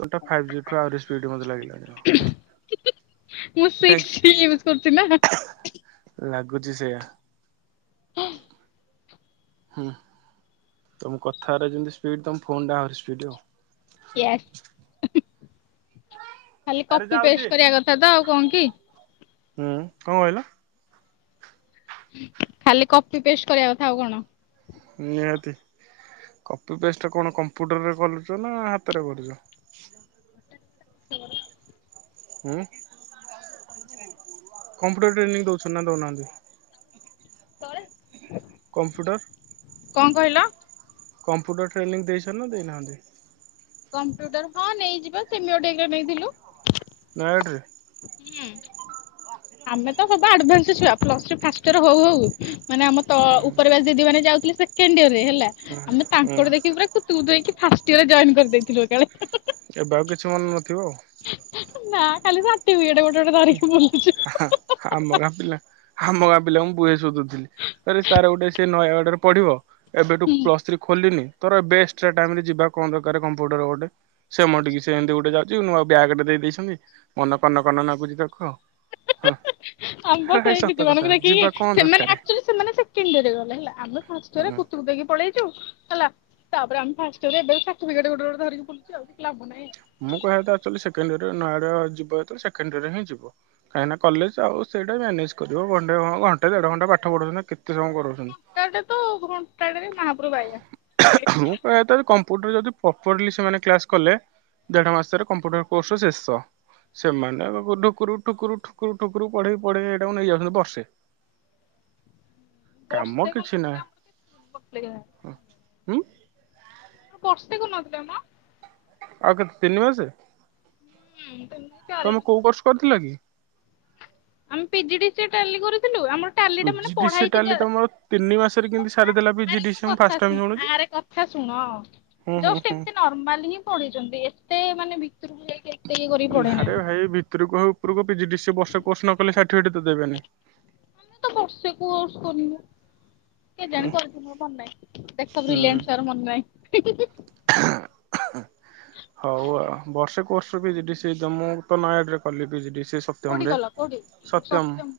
Photo ଫାଇଜି ଠୁ ଆହୁରି ସ୍ପିଡ୍ ଲାଗିଲାଣି। ମୁଁ ସିକ୍ସ ୟୁଜ କରୁଛି ନା [inaudible] ଲାଗୁଛି ସେଆ। ହୁଁ ତମ କଥାଗରା ଯେମିତି ସ୍ପିଡ ତମ ଫୋନ ଟା ଆହୁରି ସ୍ପିଡ ଆଉ। ଖାଲି ଆରେ କପି ଯାଉଛି ପେଷ୍ଟ କରିବା କଥା ତ ଆଉ କଣ କି ହୁଁ କଣ କହିଲ? ଖାଲି କପି ପେଷ୍ଟ କରିବା କଥା ଆଉ କଣ। ନିହାତି କପି ପେଷ୍ଟ କଣ କମ୍ପ୍ୟୁଟରରେ କରୁଛ ନା ହାତରେ କରୁଛ? ହୁଁ [inaudible] ହୁଁ କମ୍ପ୍ୟୁଟର ଟ୍ରେନିଂ ଦଉଛନ୍ତି ନା ଦଉନାହାନ୍ତି? କମ୍ପ୍ୟୁଟର କଣ କହିଲ? କମ୍ପ୍ୟୁଟର ଟ୍ରେନିଂ ଦେଇସାରିଲାଣି ଦେଇନାହାନ୍ତି? କମ୍ପ୍ୟୁଟର ହଁ ନେଇଯିଵା ସେମିଡେଙ୍ଗା ନେଇଥିଲୁ। [unintelligible] ହୁଁ। ଆମେ ତ ହଵା ଆଡଭାସ ଛୁଆ ପ୍ଲସ ଥ୍ରୀ ଫାଷ୍ଟିୟର ହଉ ହଉ ମାନେ ଆମ ତ ହୁଁ ଉପରବ୍ୟାଚ ଦିଦି ମାନେ ଯାଉଥିଲେ ସେକେଣ୍ଡ ଇୟର ରେ ହେଲା ହୁଁ ଆମେ ହୁଁ ତାଙ୍କର ଦେଖିକି ପୁରା ତୁ ଦେଇକି ଫାଷ୍ଟ ଇୟର ଜଏନ୍ କରିଦେଇଥିଲୁ ଏ କାଳେ। ଏବେ ଆଉ କିଛି ମନେ ନଥିବ ଆଉ? ନା ଖାଲି ସାଠିପିକେଟ ଗୋଟେ ଗୋଟେ ଧରିକି ବଲୁଚୁ। ହା ଆମ ଗାଁ ପିଲା ଆମ ଗାଁ ପିଲାଙ୍କୁ କୁହେ ସୁଧୁ [unintelligible] ସାର ସେ ଗୋଟେ ନୟାଗଡ଼ ରେ ପଢ଼ିବ। ଏବେଠୁ ପ୍ଲସ ଥ୍ରୀ ଖୋଲିନି ତ ଏବେ ଏକ୍ସଟ୍ରା ଟାଇରେ ଯିବା କଣ ଦରକାର କମ୍ପ୍ୟୁଟର ଗୋଟେ। ସେ ମୁଁ ଟିକେ ସେ ଏମିତି ଗୋଟେ ଯାଉଛି ନଆଉ ବ୍ୟାଗ୍ ଟେ ଦେଇଛନ୍ତି ମନ କନକନ ନାଗୁଛି ତାକୁ ଆଉ। ହଁ। ଆମ୍ବ ଆରେ ଭାଇ ସେଇ ସତ ଦିଦି କଥା ମାନଙ୍କୁ ଯିବା ଦେଖିକି କଣ ସେମାନେ ଦରକାରେ। ଆଚଲି ସେମାନେ ସେରେ ଗଲେ ହୁଁ ହେମକ ପଳେଇ [inaudible] ହେଲା ତାପରେ ଆମେ ଫାର୍ଷ୍ଟ ୟେର୍ ରେ ସାଠିପିକେଟ ଗୋଟେ ଗୋଟେ ଧରିକି ବୁଲୁଛୁ ଆଉ ଲାଭ ନାହିଁ। ମୁଁ କହିବା ଆକୋଚୋଲି ସେକେଣ୍ଡ ଇରେ ନଆଡଆ ଯିବ ସେକେଣ୍ଡ ଇରେ ହିଁ ଯିବ। କାହିଁକିନା କଲେଜ ଆଉ ସେଇଟା ମ୍ୟାନେଜ କରିବ ଘଣ୍ଟେ ଘଣ୍ଟେ ଦେଢ ଘଣ୍ଟେ ପାଠ ପଢୁଛନ୍ତି କେତ ସମୟ କରାଉଛନ୍ତି। [unintelligible] [unintelligible] ମୁଁ କହିବା କମ୍ପୁଟର ଯଦି ପ୍ରପରଲି ସେମାନେ କ୍ଲାସ କଲେ ଦେଢ ମାସରେ କମ୍ପୁଟର କୋର୍ସ ଶେଷ। ସେମାନେ ଆ ଠୁକୁ ଠୁକୁରୁ ଠୁକୁରୁ ଠୁକୁରୁ ପଢେଇ ପଢେଇ ଏଇଟାକୁ ନେଇ ଯାଉଛନ୍ତି ବର୍ଷେ। [inaudible] କାମ ବର୍ଷେ କିଛି ନାହିଁ [unintelligible] ହୁଁ। ଆମର ବର୍ଷେ କରିନଥିଲେ ମ। ଆଉ କେତେ ତିନି ମାସେ ହୁଁ ତିନି ଚାରି ତମେ ମାସ କୋଉ କୋର୍ସ କରିଥିଲ କି? ଆମେ PG D C A Tally କରିଥିଲୁ ଆମର ଟାଲିଟା ପିଜି ମାନେ ଡି ପଢା ସି ଏ ଟାଲି ହେଇଛି ତମର ତିନି ମାସରେ କିମିତି ଶୁଣୁନା ସାରିଦେଲା ପିଜି ଡି ସି ଏ ମୁଁ ଫାଷ୍ଟ ଟାଇମ୍ ଶୁଣୁଚି। ସାର୍ ଶୁଣ ଜଷ୍ଟ ଏମିତି ନର୍ମାଲ ହିଁ ପଢେଇଚନ୍ତି ଏତେ ମାନେ ଭିତୁରୁ କୁ ଯାଇକି ଇଏ କରିକି ପଢେଇ ଧାରେ ନାହାନ୍ତି। ଭାଇ ଭିତୁରୁକୁ ହଉ ଉପୁରୁକୁ ପିଜି ଡି ସି ଏ ବର୍ଷେ କୋର୍ସ ନ କଲେ ସାର୍ଟିଫିକେଟ ତ ଦେବେନି। ଆମେ ତ ବର୍ଷେ କୋର୍ସ କନୁ କେଜାଣି କରିଥିବୁ ମନେ ନାଇଁ ହୁଁ। [unintelligible] ମନ [unintelligible] ହିଁ ହିଁ ହିଁ। [inaudible] ହଉ ଆଉ ବର୍ଷେ କୋର୍ସ ର ପିଜି ଡି ସିଏ ତ ମୁଁ ତ ନୟାଗଡ଼ ରେ କଲି ପିଜି ଡି ସିଏ ସ କୋଉଠି କଲ କୋଉଠି ସତ୍ୟମ୍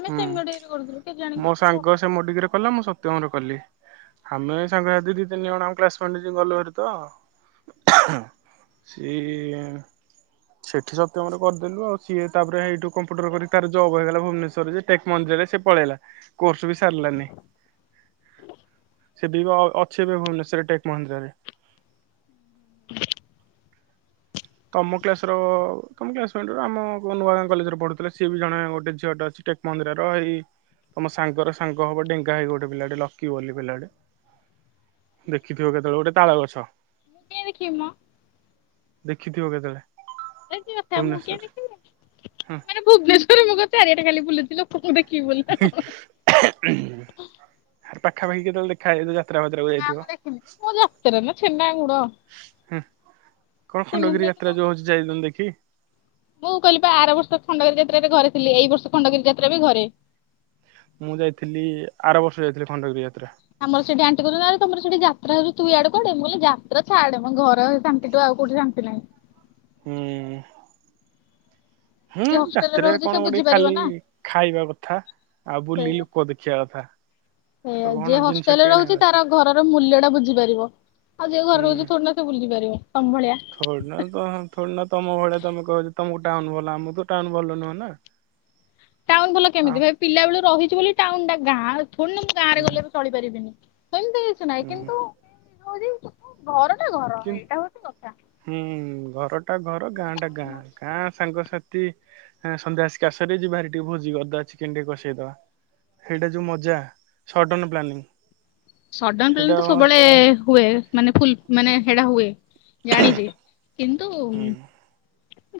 ଆମେ ସେ [unintelligible] କରୁଥିଲୁ କେଜାଣି କେତେ ପ ସିଏ ମୋଡିକି ରେ କଲା ମୁଁ ସତ୍ୟମ୍ ରେ କଲି ଆମେ ସାଙ୍ଗ ଆଦି ଦି ତିନି ଜଣ ଆମ କ୍ଲାସ ମେଟ୍ ଗଲୁ ହେରି ତ ସିଏ ସେଠି ସତ୍ୟମ୍ ରେ କରିଦେଲୁ ଆଉ ସିଏ ତାପରେ ହେଇଠୁ କମ୍ପ୍ୟୁଟର କରି ତାର ଜବ୍ ହେଇଗଲା ଭୁବନେଶ୍ୱରରେ। ଟେକମହେନ୍ଦ୍ରାରେ ସେ ପଳେଇଲା କୋର୍ସ ବି ସାରିଲାନି। ସେ ଦିବ ଅଛି ଏବେ ଭୁବନେଶ୍ୱର ର ଟେକ୍ ମହେନ୍ଦ୍ରାରେ। ତମ କ୍ଲାସ ର ତମ କ୍ଲାସ୍ ମେଣ୍ଟ ର ଆମ ନୂଆଗାଁ କଲେଜରେ ପଢୁଥିଲା ସିଏ ବି ଜଣେ ଗୋଟେ ଝିଅ ଟେ ଅଛି ଟେକ୍ ମହେନ୍ଦ୍ରାର ଏଇ ତମ ସାଙ୍ଗର ସାଙ୍ଗ ହବ ଡେଙ୍ଗା ହେଇକି ଗୋଟେ ପିଲାଟେ ଲକି ବୋଲି ପିଲାଟେ। ଦେଖିଥିବ କେତଳେ ଗୋଟେ ତାଳ ଗଛ। [unintelligible] ଦେଖିବି ମ ଦେଖିଥିବ କେତଳେ। ଇଏ କି କଥା ମୁଁ କେମିତି ଦେଖି ମାନେ ଭୁବନେଶ୍ୱରରେ ମୁଁ ଚାରିଆଡ଼େ ଖାଲି ବୁଲୁଚି ଲୋକଙ୍କୁ ଦେଖିବି ବୋଲି। ହିଁ ହିଁ ପାଖାପାଖି କେତଳେ ଦେଖାହେଇ ଯାଇଥିବ ଯା ନା ମୁଁ ଦେଖିନି ମୋ ରକ୍ତରେ ନା ଛେନା ଗୁଡ। ହୁଁ କଣ ଚିନି ଖଣ୍ଡଗିରି ଯାତ୍ରା ନେଇକି ଯଉ ହୋଉଚି ଯାଇନ ଦେଖି? ମୁଁ କହିଲିପା ଆର ବର୍ଷ ଖଣ୍ଡଗିରି ଯାତ୍ରା ରେ ଘରେ ଥିଲି ଏଇ ବର୍ଷ ଖଣ୍ଡଗିରି ଯାତ୍ରା ବି ଘରେ। ମୁଁ ଯାଇଥିଲି ଆର ବର୍ଷ ଯାଇଥିଲି ଖଣ୍ଡଗିରି ଯାତ୍ରା। ଆମର ସେଇଠି ଆଣ୍ଟି କଉଛନ୍ତି ଆରେ ତମର ସେଠି ଯାତ୍ରା ହଉଚି ତୁ ଇଆଡ଼େ କୁଆଡ଼େ ମୁଁ କଇଲି ଯାତ୍ରା ଛାଡେ ମ ଘର ତା ସେଟୁ ଆଉ କୋଉଠି ଶାନ୍ତି ନାହିଁ। ହୁଁ। ହୁଁ ଯିଏ ହଷ୍ଟେଲରେ ରାତିରେ ରହୁଛି ସେ କଣ ଗୋଟେ ବୁଝିପାରିବ ଖାଲି ନା ଖାଇବା କଥା। ଆଉ ବୁଲି ଲୋକ ଦେଖିବା କଥା। ଆଉ ଏଇଆ କଣ ଯିଏ ଜିନିଷ ହଷ୍ଟେଲ ରେ କିଣିବା ରହୁଚି କଥା ତାର ଘରର ମୂଲ୍ୟ ଟା ବୁଝିପାରିବ ଆଉ ଯିଏ ଘରେ ହୁଁ। ରହୁଚି ଥୋଡ଼ି ନା ସେ ବୁଝି ପାରିବ ତମ ଭଳିଆ। ଥୋଡିନା ତମ ଥୋଡିନା ତମ ଭଳିଆ ତମେ କଉଚ ତମକୁ ଟାଉନ ଭଲ ଆମକୁ ତ ଟାଉନ ଭଲ ନୁହଁ ନା। ଟାଉନ ଭଲ ହଁ କେମିତି ଭାଇ ପିଲା ବେଳୁ ରହିଚୁ ବୋଲି ଟାଉନ ଟା ଗାଁ ଥୋଡ଼ିନା ମୁଁ ଗାଁରେ ହୁଁ ଗଲେ ଏବେ ଚଳି ପାରିବିନି ସେମିତି କିଛି ନାହିଁ ହୁଁ କିନ୍ତୁ ମେନ୍ ଜିନଷ ହଉଚି ଘର ଟା ଘର। କି ଏଇଟା ହଉଛି କଥା। ହୁଁ ଘର ଟା ଘର ଗାଁ ଟା ଗାଁ। ଗାଁ ସାଙ୍ଗସାଥି ଏ ସନ୍ଧ୍ୟାଆସି କି ଆସରେ ରେ ଯିବା ହେରି ଟିକେ ଭୋଜି କରିଦବା ଚିକେନ ଟିକେ କସେଇଦବା। ସେଇଟା ଯଉ ମଜା ସଡନ ପ୍ଲାନିଂ। ସଡନ୍ ସେଇଟା ପ୍ଲାନିଙ୍ଗ ତ ସବୁବେଳେ ହୁଁ ହୁଏ ମାନେ ଫୁଲ ମାନେ ସେଟା ହୁଏ ଜାଣିଚି। କିନ୍ତୁ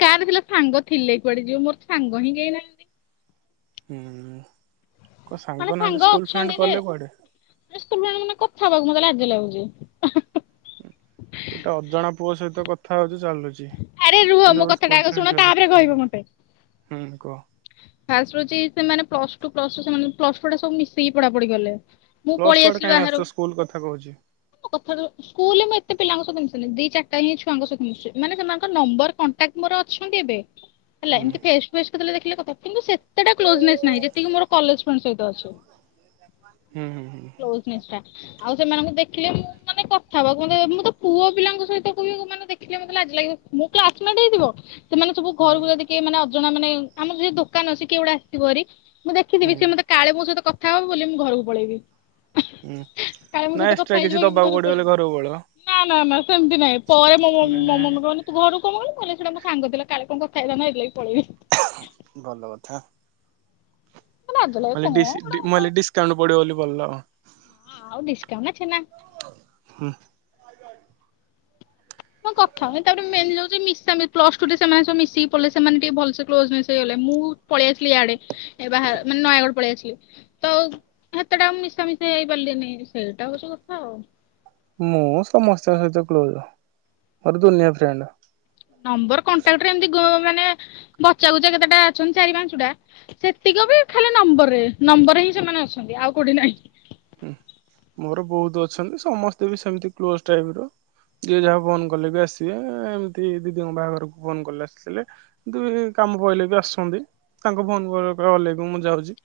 ଗାଁରେ ଥିଲେ ସାଙ୍ଗ ଥିଲେ କୁଆଡେ ଯିବ ମୋର ସାଙ୍ଗ ହିଁ କେହି ନାହାଁ ହୁଁ କଣ ମାନେ ସାଙ୍ଗ ନାହାନ୍ତି ସ୍କୁଲ ଫ୍ରେଣ୍ଡ ଗଲେ କୁଆଡେ? ଏ ସେମାନେ ମାନେ କଥାହେବାକୁ ମତେ ଲାଜ ଲାଗୁଚି। ଗୋଟେ ଅଜଣା ପୁଅ ସହିତ କଥା ହଉଚ ଚାଲୁଚି। ଚି ଆରେ ରୁହ ମୋ କିନ୍ତୁ ଗୋଟେ କଥାଟା ସ୍କୁଲ୍ ଆଗ ଶୁଣ ଫ୍ରେଣ୍ଡ୍ ସହିତ ତାପରେ କଥା କହିବ ମତେ ହଉନ ହୁଁ କୁଅ। ଫାଷ୍ଟ ରେ ହଉଚି ସେମାନେ ପ୍ଲସ ଟୁ ପ୍ଲସ ସେମାନେ ପ୍ଲସ ଟୁ ଏଡ଼ା ସବୁ ମିଶିକି ପଢା ପଡିିକଲେ। ପ୍ଲସ୍ ଟୁ ଆଡ଼ୋ କାହିଁ ଆସୁ ସ୍କୁଲ କହୁଚି। ମୋ କଥା କର ସ୍କୁଲ ମୁଁ ଏତେ ପିଲାଙ୍କ ସହିତ ମିସିନି ଦି ଚାରିଟା ହିଁ ଛୁଆଙ୍କ ସହି ମିଶି ମାନେ ସେମାନଙ୍କ ନମ୍ବର କଣ୍ଟାକ୍ଟ ମୋର ଅଛନ୍ତି ଏବେ ହେଲା ହୁଁ ଏମତି ଫେ ଫେସେ କେତେବେଳେ ଦେଖିଲେ କଥା କିନ୍ତୁ ସେତେଟା କ୍ଲୋଜନେସ୍ ନାହିଁ ଯେତିକି ମୋର କଲେଜ ଫ୍ରେଣ୍ଡ ସହିତ ଅଛି। ହୁଁ ହୁଁ ହୁଁଁ। ନିଶ୍ଚୟ ଆଉ ସେମାନଙ୍କୁ ଦେଖିଲେ ମୁଁ ମାନେ କଥା ହବାକୁ ମମୋତେ ମୁଁ ତ ପୁଅ ପିଲାଙ୍କ ସହିତ କୋବି ମାନେ ଦେଖିଲେ ମତେ ମୋ ଲାଜ ଲାଗିବ ମୋ କ୍ଲାସମେଟ ହେଇଥିବ ସେମାନେ ସବୁ ଘରକୁ ଯଦି ଏ ମାନେ ଅଜଣା ମାନେ ଆମର ଯ ଦୋକାନ ଅଛି କିଏ ଗୋଟା ଆସିବ ହାରି ମୁଁ ଦେଖିଥିବି ହୁଁ ସେ ମତେ କାଳେ ମୋ ସହିତ କଥା ହବ ବୋଲି ମୁଁ ଘରକୁ ପଳେଇବି। ହୁଁ କାଳେ ମୋ ନା ସହିତ ଏକ୍ସଟ୍ରା କଥା କିଛି ହେଇଯିବକି ମୁଁ ଦବାକୁ ଘରକୁ ପଡିବ ପଳେବି। ବଲେ ପଳେଇବ ନା ନା ନା ସେମିତି ନାଇଁ ପରେ ମୋ ନା ମୋ ମୋ କହନି ତୁ ଘରୁ କମ ଗଳୁ ମୁଁ କହିଲେ ସେଟା ମୋ ସାଙ୍ଗ ଥିଲା କାଳେ କଣ କଥା ହେଇଥାନ୍ତେ ମୁଁ ହେଇତି ଲାଗି ପଳେଇଲି ଭଲ କଥା ଲାଜ ଲାଗେ ମୁଁ କଣ କଇଲି ଗୋଟେ ଡି ମୁଁ କଥା ଡିସକାଉଣ୍ଟ ପଡିବ ବୋଲି ଭଲ ଆଉ ଡ଼ିସକାଉଣ୍ଟ ନା ଛେନା ହୁଁ। ହଁ କଥା ତାପରେ ତା ପରେ ମେନ ଜିନିଷ ହଉଚି ସବୁ ମିଶିକି ପ୍ଲସ ଟୁ ଠୁ ସେମାନେ ସବୁ ମିଶିକି ପଳେଇଲେ ସେମାନେ ଟିକେ ଭଲ ସେ କ୍ଲୋଜନେସ ହେଇଗଲେ ମୁଁ ପଳେଇ ଆସିଲି ଇଆଡେ ବାହାର ମାନେ ନୟାଗଡ ପଳେଇ ଆସିଲି ତ ସେତେଟା ମୁ ମିଶା ମିଶା ହେଇପାରିଲିନି ସେଇଟା ହଉଛି କଥା ଆଉ ମୁଁ ସମସ୍ତଙ୍କ ସହିତ କ୍ଲୋଜ ମୋର ଦୁନିଆ ଫ୍ରେଣ୍ଡ ନମ୍ବର କଣ୍ଟାକ୍ଟରେ ଏମିତି ଗୋ ମାନେ ବଚା କୁଚା କେତେଟା ଅଛନ୍ତି ଚାରି ପାଞ୍ଚୁଟା ସେତିକ ବି ଖାଲି ନମ୍ବରରେ ନମ୍ବରରେ ହିଁ ସେମାନେ ଅଛନ୍ତି ଆଉ କୋଉଠି ନାହିଁ। ହୁଁ ମୋର ବହୁତ ଅଛନ୍ତି ସମସ୍ତେ ବି ସେମିତି କ୍ଲୋଜ ଟାଇପ ର ଯିଏ ଯାହା ଫୋନ କଲେ ବି ଆସିବେ ଏମିତି ଦିଦିଙ୍କ ବାହାଘରକୁ ଫୋନ କଲେ ଆସିଥିଲେ। ଦୁ ଇ କାମ ପିଇଲେ ବି ଆସନ୍ତି ତାଙ୍କ ଫୋନ କଲ କଲେ ବି ମୁଁ ଯାଉଚି।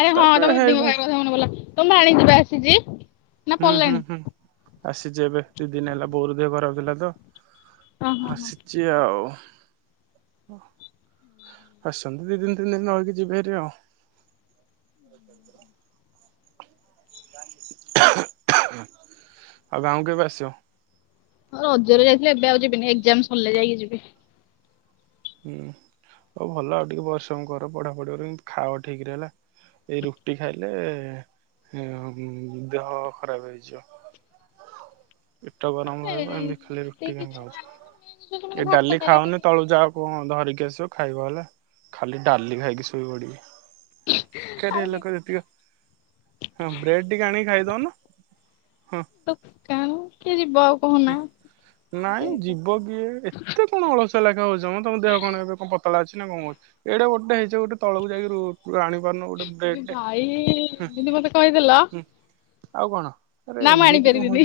ଆରେ ହଁ ତମ ଦିଦିଙ୍କ ଭାଇଙ୍କ କଥା ମାନେ ପଡିଲା ତମ ଭାଣିଜୀ ବା ଆସିଚି? ହୁଁ ହୁଁ ହୁଁ ଆସିଚି ଏବେ ଦି ଦିନ ହେଲା ବୋଉ ର ଦେହ ଖରାପ ଥିଲା ତ। ଓହୋ ହୋ ହାସିଚି ଆଉ ଆସଚନ୍ତି ଦି ଦିନ ତିନି ଦିନ ରହିକି ଯିବି ହାରି ଆଉ ଆଉ ଗାଁ କୁ କେବେ ଆସିବ। ହଁ ରଜରେ ଯାଇଥିଲି ଏବେ ଆଉ ଯିବିନି ଏକ୍ଜାମ୍ ସର୍ଲେ ଯାଇଁକି ଯିବି। ହୁଁ ଆଉ ଭଲ ଆଉ ଟିକେ ପରିଶ୍ରମ କର ପଢା ପଢି ରେ କିନ୍ତୁ ଖାଅ ଠିକ୍ ରେ ହେଲା। ଏଇ ରୁଟି ଖାଇଲେ ହୁଁ ମ ଦେହ ଖରାପ ହେଇଯିବ। [inaudible] ପେଟ ଗରମ୍ ରହିବ ଏମିତି ଖାଲି ରୁଟି କାଇଁ କିଛି ଖାଉଚ ନାହିଁ ମ, ଏ ଭାତ ଡାଲି ଖାଇଲି ଖାଅନି ଟିକେ ତଳୁ ଯାଅ କଣ ଧରିକି ଆସିବ ଖାଇବ ହେଲା ଖାଲି ଡାଲି ଖାଇକି ଶୋଇ ପଡ଼ିବି ଆଉ ବେକାରିଆ କି ଲୋକ ଯେତିକ ହଁ ବ୍ରେଡ ଟିକେ ଆଣି ଖାଇକି ଦଉନୁ। ଦୋକନ କିଏ ଯିବ ଆଉ। କହୁନା? ଆଉ ନାଇଁ କିଏ ଯିବ କିଏ ଏ ଏତେ କଣ ଅଳସୁଆ ଲେଖେ ହଉଛ ମ ତମ ଦେହ କଣ ଏତେ ପତଳା ଅଛି ନା କଣଅଛି। ଏଡ଼େ ମୋଟା ହେଇଚ ଗୋଟେ ତଳକୁ ଯାଇକି ରୋ ତୁ ଆଣି ପାରୁନୁ ଗୋଟେ ବ୍ରେଡ଼୍ ଟେ ଭାଇ ହୁଁ ଏମିତି ମତେ ହୁଁ ଆଉ କଣ। ଆରେ ନାଁ ମୁଁ ଆଣି ପାରିବିନି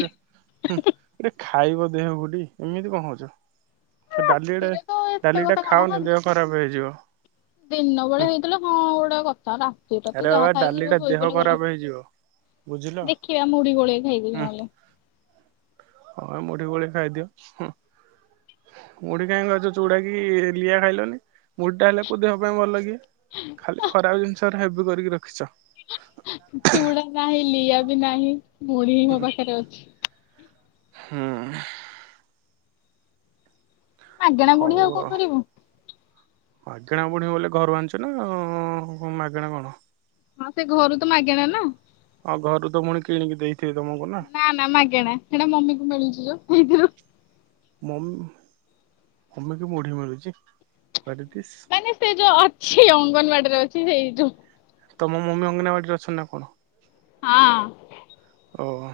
ଇରେ ଖାଇବ ଦେହ କୁ ଟି ଏମିତି କଣ ହଉଚ। ଡାଲିଡ଼େ ରାତିରେ ତ ଏତେ ଡାଲି ଟା କଥା କଣ ହଁ ଖାଅନି ଦିନ ଦେହ ଖରାପ୍ ହେଇଯିବ। ଦିନ ବଳେ ହୁଁ ହେଇଥିଲେ ହଁ ଗୋଡ଼େ କଥା ରା ରାତି ତା ତ ଆରେ ଯାହା ବାବା ଖାଇକି ଡାଲି ଟା ଶୋଇ ଦେହ ପଡିଲେ ଗଲା ଖରାପ ହେଇଯିବ ବୁଝିଲ ଦେଖିବା ମୁଡ଼ି ଗୋଳେଇ ଖାଇଦେବି ନହେଲେ। ଆ ମୁଡ଼ି ଗୋଳେଇ ଖାଇଦିଅ ହୁଁ। ମୁଡ଼ି କାଇଁ ଖାଉଚ ଚୁଡ଼ା କି ଲିଆ ଖାଇଲନି। ମୁଟା ହେଲେ କୁ ଦେହ ପାଇଁ ବଲ କି ଖାଲି ଖରାପ୍ ଜିନିଷ ହେଡ଼ା ହେବି କରିକି ରଖିଛ। ଚୁଡ଼ା କାହିଲି ଏବେ ନାହିଁ ମୁଢ଼ି ହିଁ ମୋ ପାଖରେ ଅଛି। ହୁଁ। ମାଗେଣା ମୁଢି ହଉ କଣ ଆଉ। କରିବୁ? ମାଗଣା ମୁଢ଼ୀ ବୋଲେ ଘରୁ ଆଣିଛ ନା ମାଗେଣା କଣ ହଁ ସେ ଘରୁ ତ ମାଗେଣା ନା ହଁ ଘରୁ ତ ପୁଣି କିଣିକି ଦେଇ ଥିବେ ତମକୁ ନା ନା ନା ମାଗେଣା ହେଟା ମମି କୁ ମିଳୁଛୁ ଯୋଉ ହେଇଥିରୁ ମମି କୁ ମୁଢ଼ି ମିଳୁଛି? ହ୍ୱାଟିଜ୍ ଦିଶ୍। ମାନେ ସେ ଯୋଉ ଅଛି ଅଙ୍ଗନ୍ବାଡ଼ିରେ ଅଛି ହେଇ ଯୋଉ ତମ ମମି ଅଙ୍ଗନାବାଡ଼ିରେ ଅଛନ୍ ନା କଣ? ହଁ। ଓହୋ।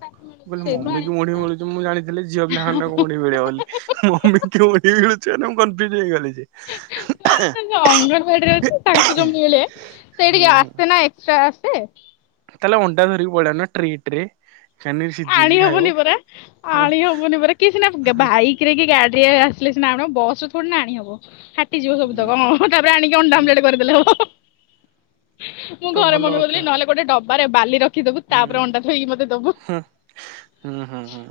ତାକୁ ମୁ ମିଳୁଛି କହିଲି ସେଇଠୁ ମମି କୁ ଆଣିବା ମୁଢି ମିଳୁଛି, କଥା ମୁଁ ଜାଣିଥିଲି ଝିଅ ପିଲା ମାନଙ୍କୁ ମୁଢ଼ି ମିଳେ ବୋଲି। ମମି କି ମୁଡ଼ି ମିଳୁଛି ବୋଲି ମୁ କନ୍ଫିଉଜ୍ ହେଇଗଲି ଯେ ମାନେ ସେ ଯୋଉ ଅଙ୍ଗନବାଡ଼ିରେ ଅଛି ତାଙ୍କୁ ଯୋଉ ମିଳେ ହୁଁ ସେଟିକି ଆସେ ନା ଏକ୍ସଟ୍ରା ଆସେ। ତାଏଲେ ଅଣ୍ଡା ଧରିକି ପଳେଇଆଉନ ଟ୍ରେ ଟ୍ରେ ଚାନିଶି ଆଣି ହବନି ପରା, ଆଣି ହବନି ପରା କିଏ ସିନା ଗେ ବାଇ କିରେ କି ଗାଡ଼ିରେ ଆସିଲେ ସିନା ଆଣିବ, ବସ୍ ରେ ଥୋଡି ନା ଆଣିହବ ଫାଟିଯିବ ସବୁ ତକ, ଅଁ ତାପରେ ଆଣିକି ହୁଁ ଅଣ୍ଡାଆମ୍ଲେଟ୍ କରିଦେଲେ ହବ। ମୁଁ ତ ଘରେ ଭଲ ମମି କଉଥିଲେ କଥା କି ନହେଲେ ଗୋଡ଼େ ଡବାରେ ବାଲି ରଖ୍ ହୁଁ ହଁ ହୁଁ,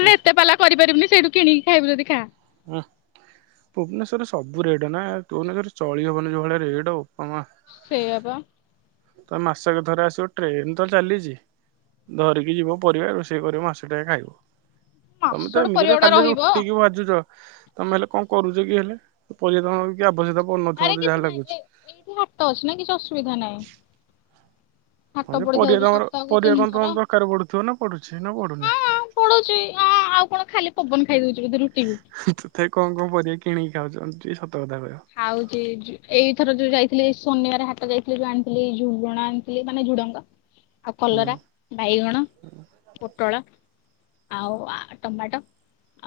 ହୁଁ ଏତେପାଲା କରିପାରିବୁନି ସେଇଠୁ କିଣିକି ଖାଇବୁ ଯଦି ଖା। ହୁଁ ଭୁବନେଶ୍ବର ସବୁ ରେଟ୍ ନା ଭୁବନେଶ୍ବର ଚଳି ହବନି ଯୋଉ ଭଳିଆ ରେଟ ବୋପାମା ସେୟା ବା। ତ ମାସେକ ଥରେ ଆସିବ ଟ୍ରେନ୍ ତ ଚାଲିଚି। ଧରିକି ଯିବ ପରିଆ ରୋଷେଇ କରିବ ମାସେ ଟାଏ ଖାଇବ। ତମେ ତ ମାସଟେ ପରିବା ଏମିତିରେ ଗୁଡା ଖାଲି ରହିବ ରୁଟିକି ବାଜୁଚ। ତମେ ହେଲେ କଣ କରୁଛ କି ହେଲେ, ପରିବା ଆବଶ୍ୟକତା ପଡୁନିଥିବ ଆରେ ମତେ କିଛି ଯାହା ନାହିଁ ଏ ଲାଗୁଛି। ଏଇଠି ହାଟ ଅଛି ନା କିଛି ଅସୁବିଧା ନାହିଁ। ହାଟ ହଁ ଯେ ପରିବା ପଡିଥାଉଛି ତମର ସପ୍ତାହକୁ ପରିବା ତିନି କଣ ଥର ତମ ଦରକାର ପଡୁଥିବ ନା ପଡୁଛି ନା ପଡୁନି? ପଡୁଚି, ଅଁ ଆଉ କଣ ଖାଲି ପବନ ଖାଇଦଉଛି ବୋଧେ ରୁଟି କୁ। ତଥାପି କଣ କଣ ପରିବା କିଣିକି ଖାଉଛନ୍ତି ମତେ ଟିକେ ସତ କଥା କହିବ? ଖାଉଛି ଏଇଥର ଯୋଉ ଯାଇଥିଲି ଶନିବାର ହାଟ ଯାଇଥିଲି ଯୋଉ ଆଣିଥିଲି ଝୁଣ ଆଣିଥିଲି ମାନେ ଝୁଡଙ୍ଗ ଆଉ ହୁଁ କଲରା, ବାଇଗଣ, ପୋଟଳ ଆଉ ଟମାଟୋ,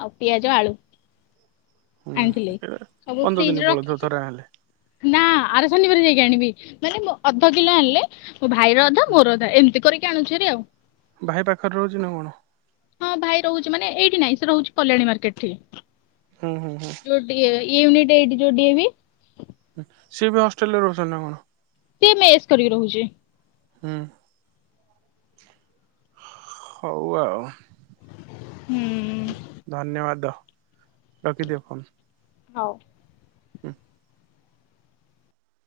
ଆଉ ପିଆଜ ଆଳୁ ଆଣିଥିଲି ସବୁ ଫ୍ରିଜ୍ ରେ ର ଚଉଦ ଥର ହେଲେ ନା ଆର ଶନିବାର ଯାଇକି ଆଣିବି। ମାନେ ଅଧ କିଲୋ ଆଣିଲେ ମୋ ଭାଇର ଅଧା ମୋର ଅଧା ଏମିତି କରିକି ଆଣୁଛୁ ହାରି ଭାଇ ପାଖରେ ରହୁଛି ନା କଣ? ହଁ ଭାଇ ରହୁଛି ମାନେ ଏଇଠି ନାଇଁ ସେ ରହୁଛି କଲ୍ୟାଣୀ ମାର୍କେଟ ରେ। ହୁଁ ହୁଁ ହୁଁ। ଯୋଉ ଟିକେ ୟୁନିଟ ଏଇଟି ଯଉ ଡି ଏ ବି? ସିଏ ବି ହଷ୍ଟେଲରେ ରହୁଛନ୍ତି ନା କଣ? ସିଏ ମେସ୍ କରିକି ରହୁଛି। ହୁଁ। ହଉ ଆଉ। ହୁଁ। ଧନ୍ୟବାଦ ରଖିଦିଅ ଫୋନ। ହଉ। ହୁଁ।